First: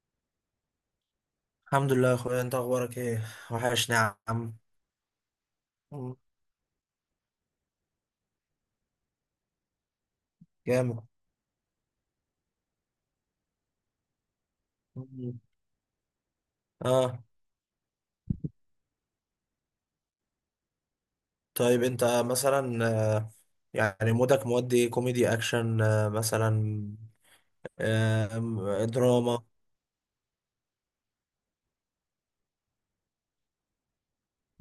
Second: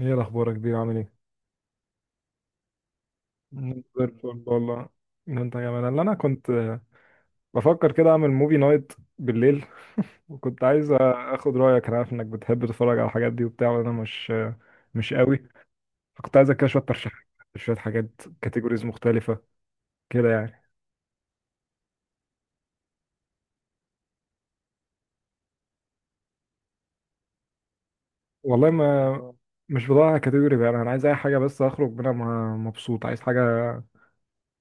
ايه الاخبار يا كبير، عامل ايه؟ الحمد لله يا اخويا، انت اخبارك ايه؟ مم. وحشني زي يا الفل عم. والله. إن انت كمان اللي انا مم. كنت بفكر كده اعمل موفي نايت بالليل. وكنت عايز جامد. اخد رايك. انا عارف انك بتحب تتفرج على الحاجات دي وبتاع، وانا مش مش مم. قوي. فكنت عايزك كده شويه اه، ترشيحات، شويه حاجات، كاتيجوريز مختلفه كده يعني. طيب انت مثلا آه، يعني مودك مودي إيه؟ كوميدي اكشن مثلا؟ والله ما، دراما؟ مش بدور على كاتيجوري بقى، انا عايز اي حاجه بس اخرج منها مبسوط. عايز حاجه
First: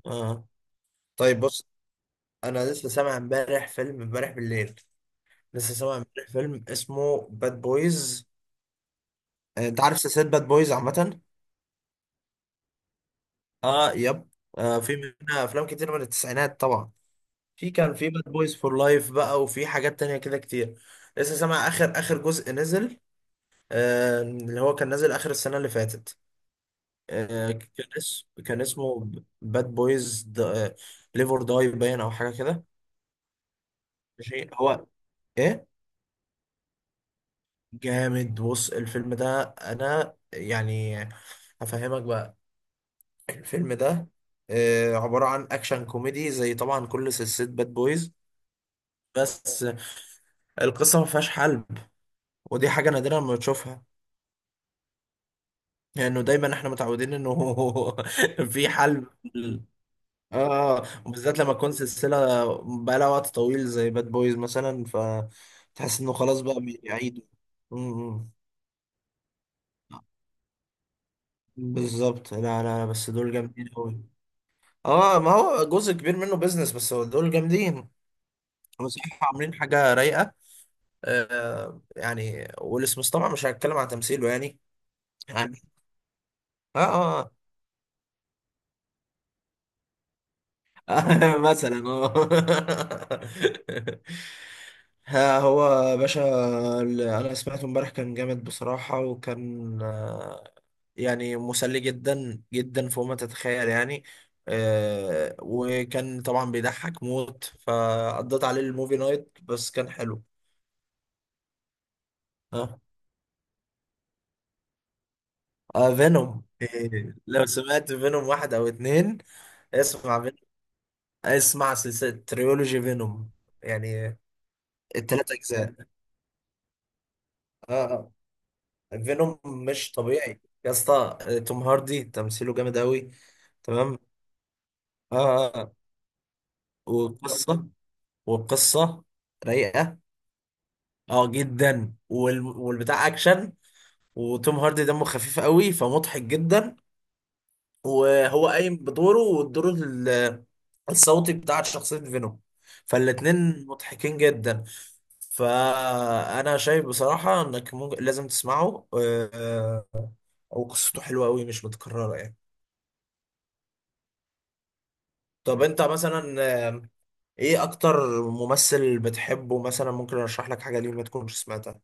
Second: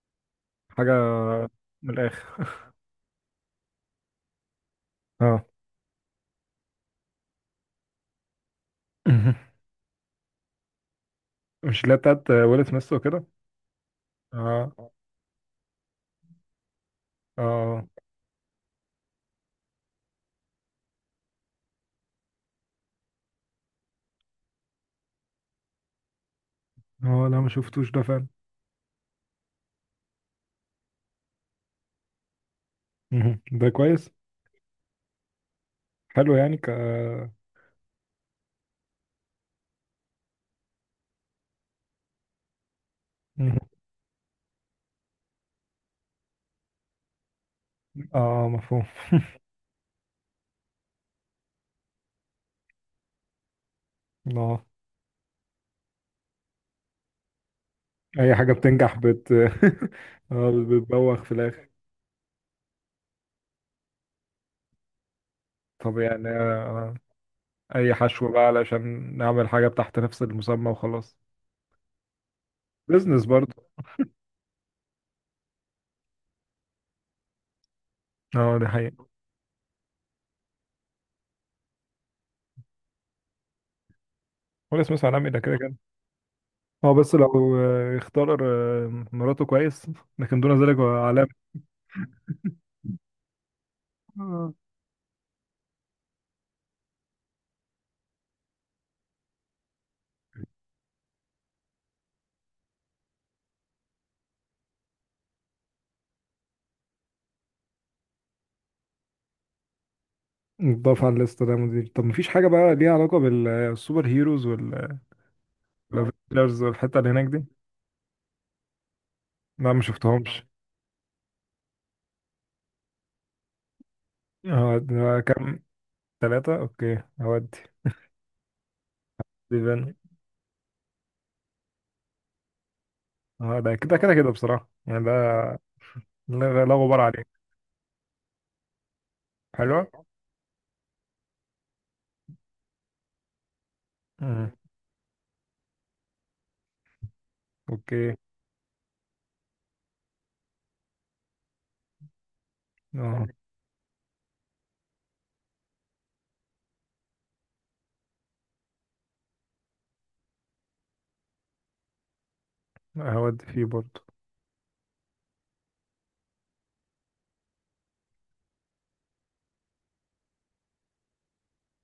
اه، حاجه طيب بص. من الاخر. انا لسه سامع امبارح فيلم امبارح بالليل. اه. لسه سامع امبارح فيلم اسمه باد بويز. انت عارف سلسلة باد بويز عامة؟ مش اللي هي بتاعت ويل سميث وكده؟ اه، يب. اه، في منها افلام كتير من التسعينات طبعا. في اه، كان في باد بويز فور لايف بقى، وفي حاجات تانية كده كتير. لسه سامع اخر اخر جزء نزل، اللي هو كان نازل اخر السنة اللي فاتت. اه، لا ما شفتوش ده فعلا. كان اسمه باد بويز ليف اور داي باين او حاجة كده. مهم. ده كويس. ماشي هو. ايه. حلو يعني جامد. بص الفيلم ده انا يعني هفهمك بقى. مهم. الفيلم ده عبارة عن اكشن كوميدي، زي طبعا كل سلسلة باد بويز. اه مفهوم. بس القصة ما فيهاش حل، ودي حاجة نادرة لما تشوفها، اه لانه دايما احنا متعودين انه اي حاجة في بتنجح حل. اه، بتبوخ في وبالذات لما الاخر. تكون سلسله بقالها وقت طويل زي باد بويز مثلا، طب فتحس انه يعني خلاص بقى بيعيدوا. اي أمم. حشو بقى علشان نعمل حاجة تحت نفس المسمى وخلاص. بالظبط. لا لا لا، بس بزنس دول برضه. جامدين قوي. اه، ما هو جزء كبير منه بيزنس، بس هو دول جامدين. اه دي حقيقة. بصراحه عاملين حاجه رايقه. يعني ويل سميث طبعا مش هتكلم عن تمثيله يعني. ولا اسمه سلام ده كده يعني كده. اه، اه بس لو اختار مراته كويس، لكن دون ذلك هو علامة. مثلا اه آه. ها هو يا باشا. اللي انا سمعته امبارح كان جامد بصراحة، وكان يعني مسلي جدا جدا فوق ما تتخيل يعني. وكان طبعا بيضحك موت، فقضيت عليه الموفي نايت، بس كان حلو. نضاف على الليسته ده مدير. طب مفيش حاجة بقى اه، ليها علاقة بالسوبر هيروز فينوم. والافينجرز والحتة اللي إيه، هناك دي، لو سمعت فينوم واحد او اتنين؟ لا ما اسمع فينوم. شفتهمش. اسمع سلسلة تريولوجي فينوم يعني هو ده التلات كام؟ اجزاء ثلاثة. اوكي هودي. اه فينوم مش ديفين. طبيعي يا اسطى. توم هاردي تمثيله جامد قوي. اه ده كده تمام. كده كده بصراحة يعني ده، اه اه لا لا غبار عليه. والقصه والقصه حلوة. رايقه. اه جدا، والبتاع اكشن. مم. وتوم هاردي دمه خفيف قوي، فمضحك جدا. اوكي. وهو قايم بدوره، والدور الصوتي بتاع شخصيه فينوم، اه فالاتنين مضحكين جدا. فانا شايف بصراحه انك ممكن لازم تسمعه، وقصته حلوه قوي مش متكرره يعني. هودي فيه برضه. طب انت مثلا ايه اكتر ممثل بتحبه مثلا؟ ممكن ارشح لك حاجه ليه ما تكونش سمعتها.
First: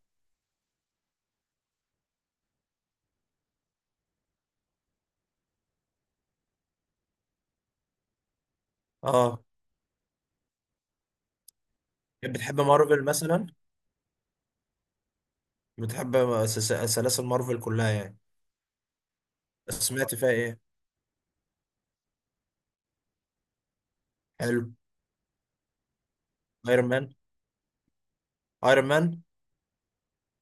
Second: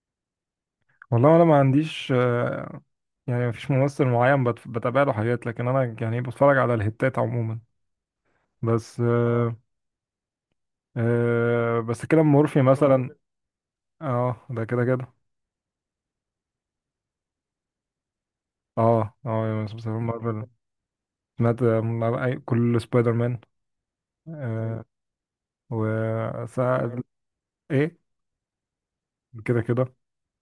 والله انا ما عنديش يعني مفيش ممثل معين بتابع له حاجات، لكن انا يعني بتفرج على الهتات عموما. بس اه، آه آه بس كده مورفي بتحب مارفل مثلا. مثلا؟ اه ده كده كده. بتحب سلاسل مارفل كلها يعني؟ اه، اه، بس سمعت فيها مارفل. ايه؟ سمعت كل سبايدر مان. حلو. آه و ايرون مان. ايه. ايرون مان. كده كده.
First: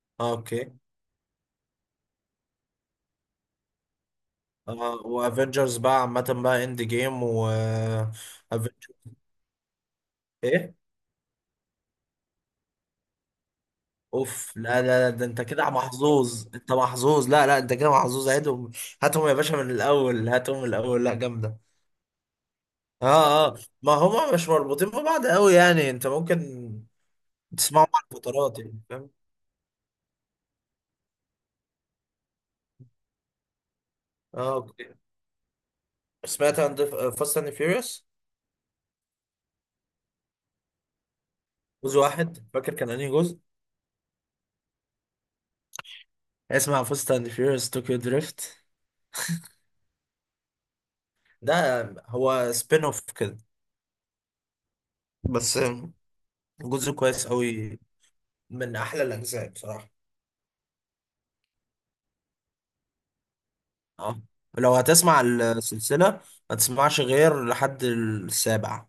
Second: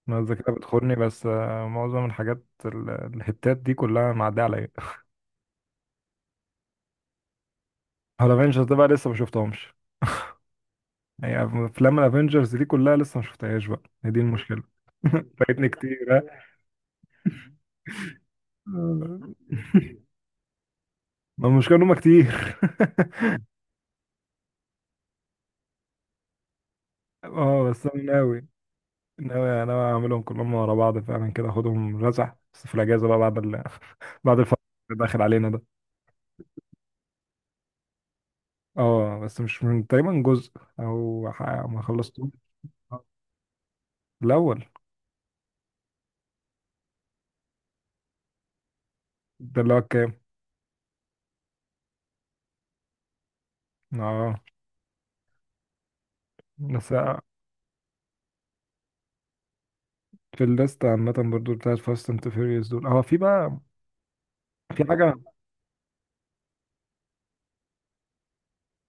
انا اه الذاكره اوكي. بتخوني بس معظم الحاجات الهتات دي كلها معديه عليا. وافنجرز بقى عامه بقى، اند جيم و على افنجرز ده بقى Avengers، لسه ما شفتهمش. ايه؟ هي افلام الافنجرز دي كلها لسه ما شفتهاش بقى، هي دي اوف المشكله. لا لا لا، ده انت فايتني كده كتير، ها. محظوظ. انت محظوظ. لا لا، انت كده محظوظ. هاتهم. آه. هاتهم يا باشا من الاول. هاتهم من الاول. لا ما جامده. المشكله ان هم كتير. اه اه، ما هما مش مربوطين ببعض قوي يعني، انت ممكن اه بس تسمعهم انا على ناوي الفترات يعني فاهم. ناوي ناوي اعملهم كلهم ورا بعض فعلا، كده اخدهم رزع بس في الاجازه بقى بعد بعد اه الفتره اوكي. اللي داخل علينا ده. سمعت عن فاست اند فيوريوس؟ اه بس مش من تقريبا جزء او ما جزء خلصتهم واحد فاكر كان انهي جزء؟ الاول. اسمع فاست اند فيوريوس طوكيو دريفت. ده اللي هو كام؟ ده هو سبين اوف كده اه بس، بس جزء كويس قوي، من احلى الاجزاء بصراحة. في الليست عامة برضو بتاعت فاست اند فيوريوس دول هو في بقى، اه، لو في حاجة هتسمع السلسلة ما تسمعش غير لحد السابع.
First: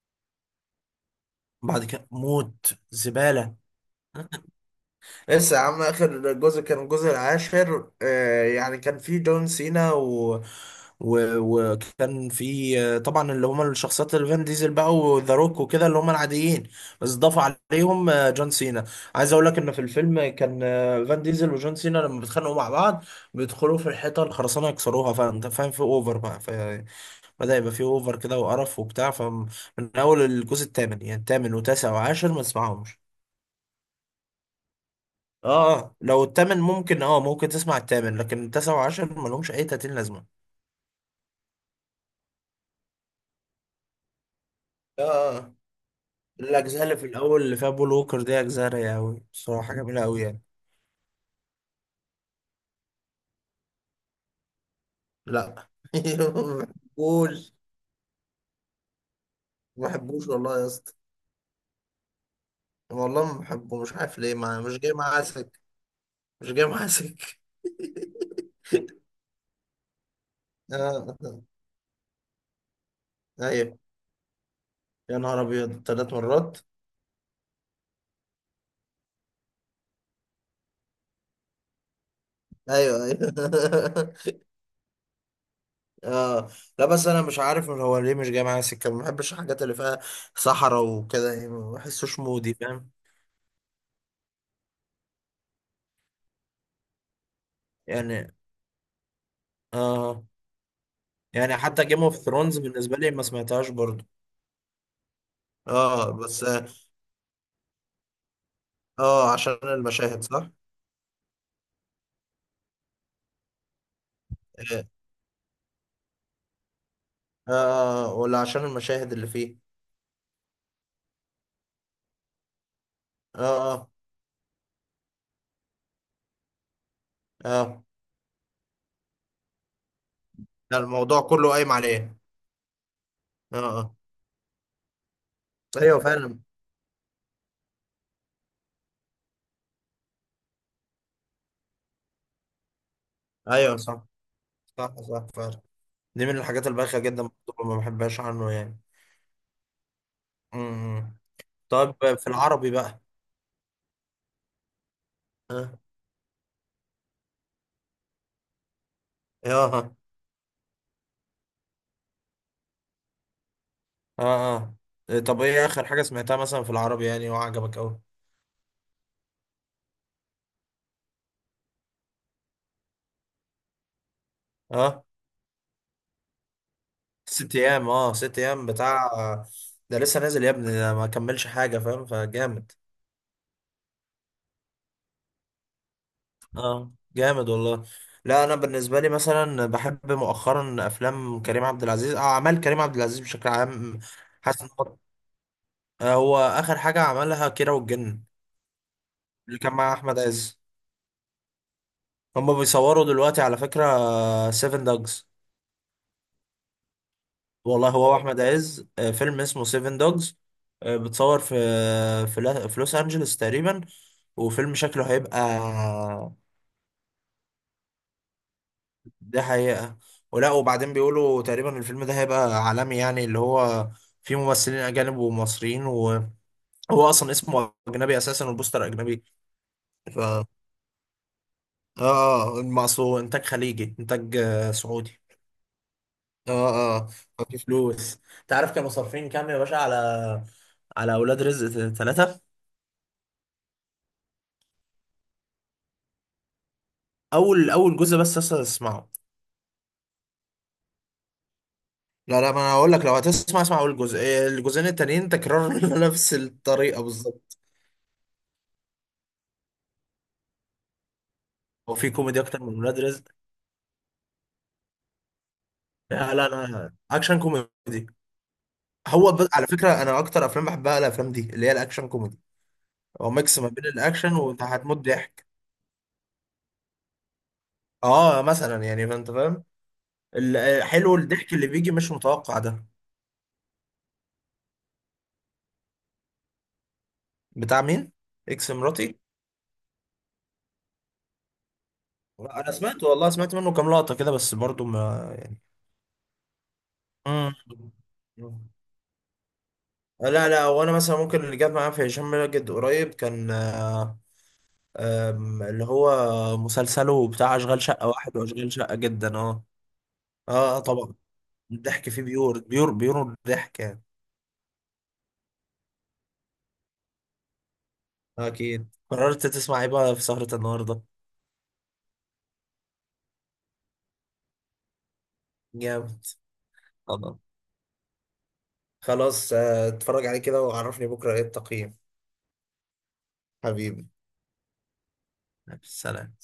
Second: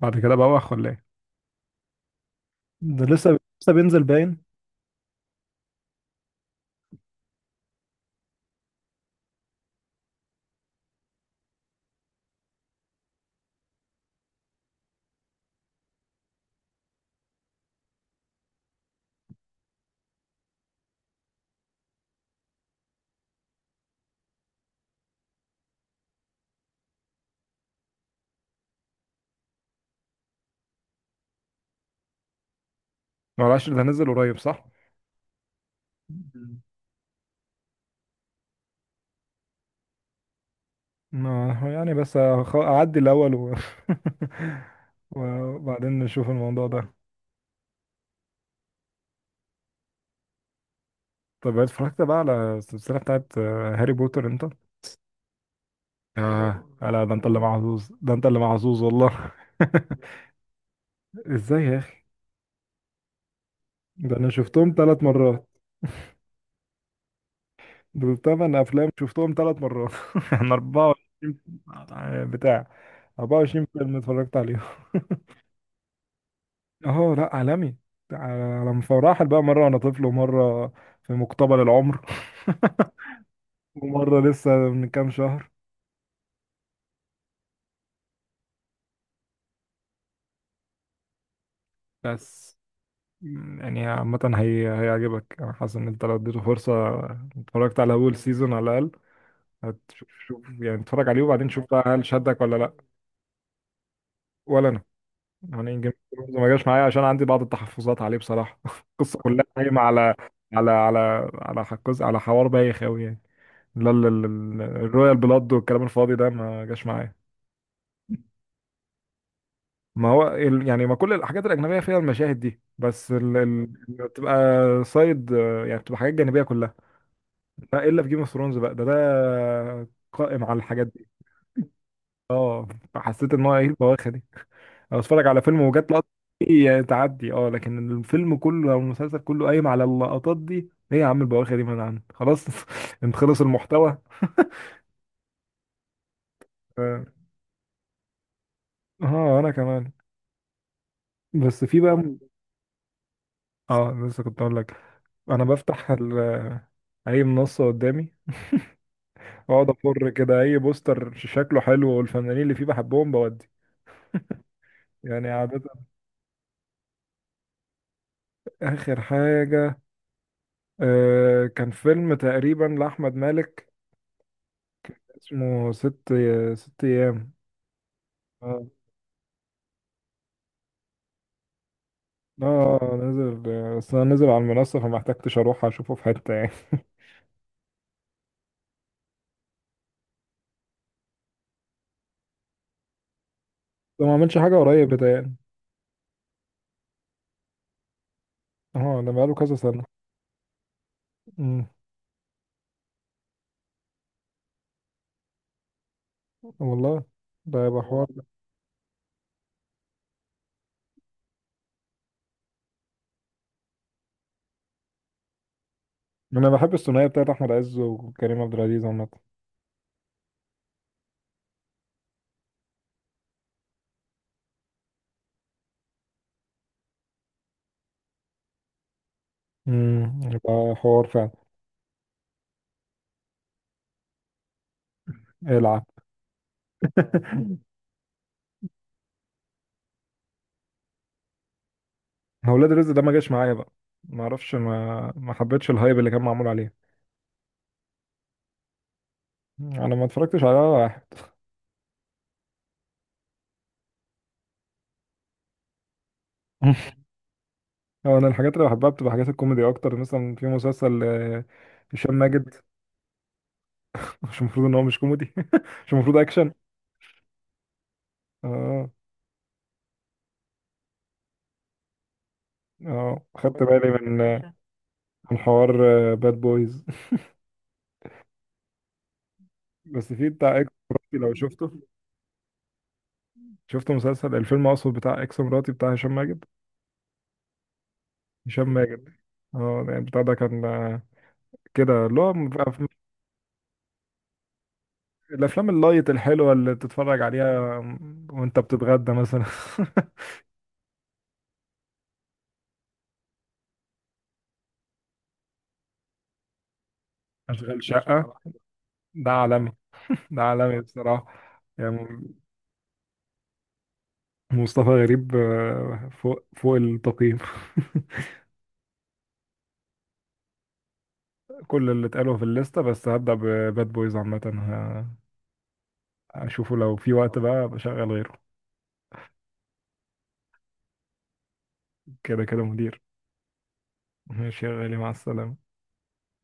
بعد كده بقى ولا ايه؟ بعد كده موت، ده لسه زبالة. لسه بينزل باين. لسه يا عم، اخر جزء كان الجزء العاشر. آه يعني كان في جون سينا وكان في طبعا اللي هم الشخصيات، اللي فان ديزل بقى وذا روك وكده اللي هم العاديين، بس ضاف عليهم جون سينا. عايز اقول لك ان في الفيلم كان فان ديزل وجون سينا لما بيتخانقوا مع بعض، بيدخلوا في الحيطه الخرسانه يكسروها. فانت فاهم، في اوفر بقى. فبدا يبقى في اوفر كده وقرف وبتاع. فمن اول الجزء الثامن يعني، الثامن وتاسع وعاشر ما تسمعهمش. معلش ده نزل قريب صح؟ اه، لو مم. التامن ممكن. اه ممكن تسمع التامن، لكن التاسع وعشر ملهمش اي تاتين لازمه. ما هو يعني بس أعدي الأول و... اه آه. وبعدين نشوف الموضوع الاجزاء ده. اللي في الاول اللي فيها بول ووكر دي اجزاء رايقه قوي بصراحه، جميله قوي يعني. طب اتفرجت بقى على السلسلة بتاعت هاري بوتر انت؟ لا ما آه لا، ده انت اللي بحبوش. محظوظ، ده انت اللي محظوظ والله. ما بحبوش والله يا اسطى. ازاي يا اخي؟ والله ما بحبه، مش ده عارف انا ليه، ما شفتهم مش جاي ثلاث معاه مرات. سكة. مش جاي معاه سكة. دول تمن افلام شفتهم ثلاث مرات يعني 24، آه. بتاع 24 ايوه، فيلم اتفرجت عليهم. يا نهار ابيض 3 مرات. اه لا، عالمي. على مفرحل بقى، مره وانا طفل، ومره في مقتبل العمر، ايوه ايوه ومره لسه من كام شهر. اه لا، بس انا مش عارف من هو ليه مش جاي معايا سكه. ما بحبش الحاجات اللي فيها صحراء وكده يعني، ما بحسوش مودي بس فاهم يعني عامه هي هيعجبك، انا حاسس ان انت لو اديته فرصه، اتفرجت على اول يعني. سيزون على الاقل، هتشوف. اه، شوف يعني اتفرج عليه وبعدين يعني شوف بقى حتى جيم هل اوف شدك ولا ثرونز لا. بالنسبه لي ما سمعتهاش برضو. ولا انا، يعني جيمس اه بوند بس ما جاش اه، معايا عشان عندي بعض التحفظات عليه بصراحة. القصة كلها عشان قايمة على المشاهد صح؟ على حكوز، على حوار بايخ أوي يعني. لا اه الرويال بلاد والكلام الفاضي ده ما جاش معايا. ولا عشان المشاهد اللي فيه؟ ما هو يعني ما كل الحاجات الأجنبية فيها المشاهد دي، بس اه اه بتبقى سايد، يعني بتبقى حاجات جانبية كلها. اه لا، إلا في جيم اوف ثرونز بقى ده قائم على لا، الحاجات دي. الموضوع كله قايم عليه. اه فحسيت إن هو اه إيه اه. البواخة دي؟ او اتفرج على فيلم وجات ايوه لقطه فعلا. دي تعدي، اه، لكن الفيلم كله او المسلسل كله قايم على اللقطات دي، ايه يا عم البواخر دي، من عندك خلاص. انت خلص ايوه المحتوى. صح صح صح فعلا. دي من الحاجات البايخه اه جدا. برضو ما بحبهاش عنه يعني. انا كمان. امم بس في طيب، بقى. في العربي بقى؟ اه لسه كنت اقول لك، انا بفتح اي منصه قدامي، واقعد اه افر كده اي بوستر شكله حلو والفنانين اللي فيه بحبهم بودي اه اه، يعني، طب عادة. ايه اخر حاجة سمعتها مثلا في العربي يعني وعجبك اوي؟ آخر حاجة كان فيلم تقريبا لأحمد مالك، اه اسمه ست أيام. ست ايام. اه ست آه، ايام بتاع؟ ده لسه نازل يا ابني، ده ما كملش حاجة فاهم، فجامد. اه نزل، بس انا نزل على المنصة فما احتجتش اروح اشوفه في حتة يعني. اه جامد والله. لا، انا بالنسبة لي مثلا بحب مؤخرا افلام كريم عبد العزيز، اعمال كريم عبد العزيز بشكل عام. ده ما عملش حاجة حاسس إن قريب هو بتهيألي. هو اخر حاجة عملها كيرة والجن، اه ده بقاله كذا اللي كان سنة. مع احمد عز. امم. هما بيصوروا دلوقتي على فكرة سيفن دوجز. والله ده يبقى والله حوار. هو احمد عز فيلم اسمه سيفن دوجز. بتصور في في لوس انجلوس تقريبا. وفيلم شكله هيبقى. انا بحب الثنائية بتاعت احمد عز وكريم عبد العزيز عامة. ده حقيقة. ولا وبعدين بيقولوا تقريبا الفيلم ده هيبقى عالمي يعني، اللي هو فيه ممثلين اجانب ومصريين، وهو اصلا اسمه اجنبي اساسا والبوستر اجنبي. ف يبقى حوار فعلا. اه، المقصود انتاج خليجي، انتاج سعودي. العب. اه اه. في فلوس. تعرف كانوا صارفين كام يا باشا على اولاد رزق 3؟ هو ولاد رزق ده ما جاش معايا بقى، ما اعرفش، ما حبيتش الهايب اللي كان معمول عليه. اول اول جزء بس اصلا اسمعه. انا ما اتفرجتش على ولا واحد. لا لا، ما انا هقول لك، لو هتسمع اسمع اول جزء. إيه، الجزئين التانيين تكرار نفس الطريقه بالظبط. هو انا الحاجات اللي بحبها بتبقى حاجات الكوميدي اكتر، مثلا في مسلسل هو في هشام كوميدي ماجد. اكتر من ولاد رزق؟ مش المفروض ان هو مش كوميدي؟ مش المفروض لا لا، اكشن. انا اكشن كوميدي. اه، هو على فكره انا اكتر افلام بحبها الافلام دي اللي هي الاكشن كوميدي. اه، هو ميكس خدت ما بين بالي من الاكشن وانت هتموت من ضحك. حوار باد بويز. اه مثلا يعني فانت فاهم، بس في بتاع اكس حلو مراتي لو الضحك اللي شفته، بيجي مش متوقع ده. شفته مسلسل، الفيلم اقصد، بتاع اكس مراتي بتاع هشام ماجد. بتاع مين؟ هشام اكس ماجد، مراتي؟ اه يعني بتاع ده كان كده اللي هو انا سمعت والله سمعت منه كام لقطه كده بس، برضو ما يعني. الافلام اللايت الحلوه اللي تتفرج عليها وانت مم. بتتغدى مثلا. لا لا، وانا مثلا ممكن اللي جاب معايا في هشام ماجد قريب كان، آه، آم، اللي هو مسلسله بتاع اشغال اشغال شقة شقه واحد واشغال شقة ده جدا. اه. عالمي، ده اه عالمي طبعا بصراحه. الضحك يعني فيه بيور بيور بيور. الضحك يعني. مصطفى غريب فوق فوق التقييم. اكيد قررت تسمع ايه بقى في سهرة النهاردة؟ كل اللي اتقالوا في الليسته، بس هبدأ بباد بويز عامة جامد. هشوفه لو في وقت بقى بشغل غيره. خلاص اتفرج عليه كده وعرفني بكرة ايه التقييم. كده كده مدير. حبيبي. ماشي يا غالي، مع السلامة. سلام.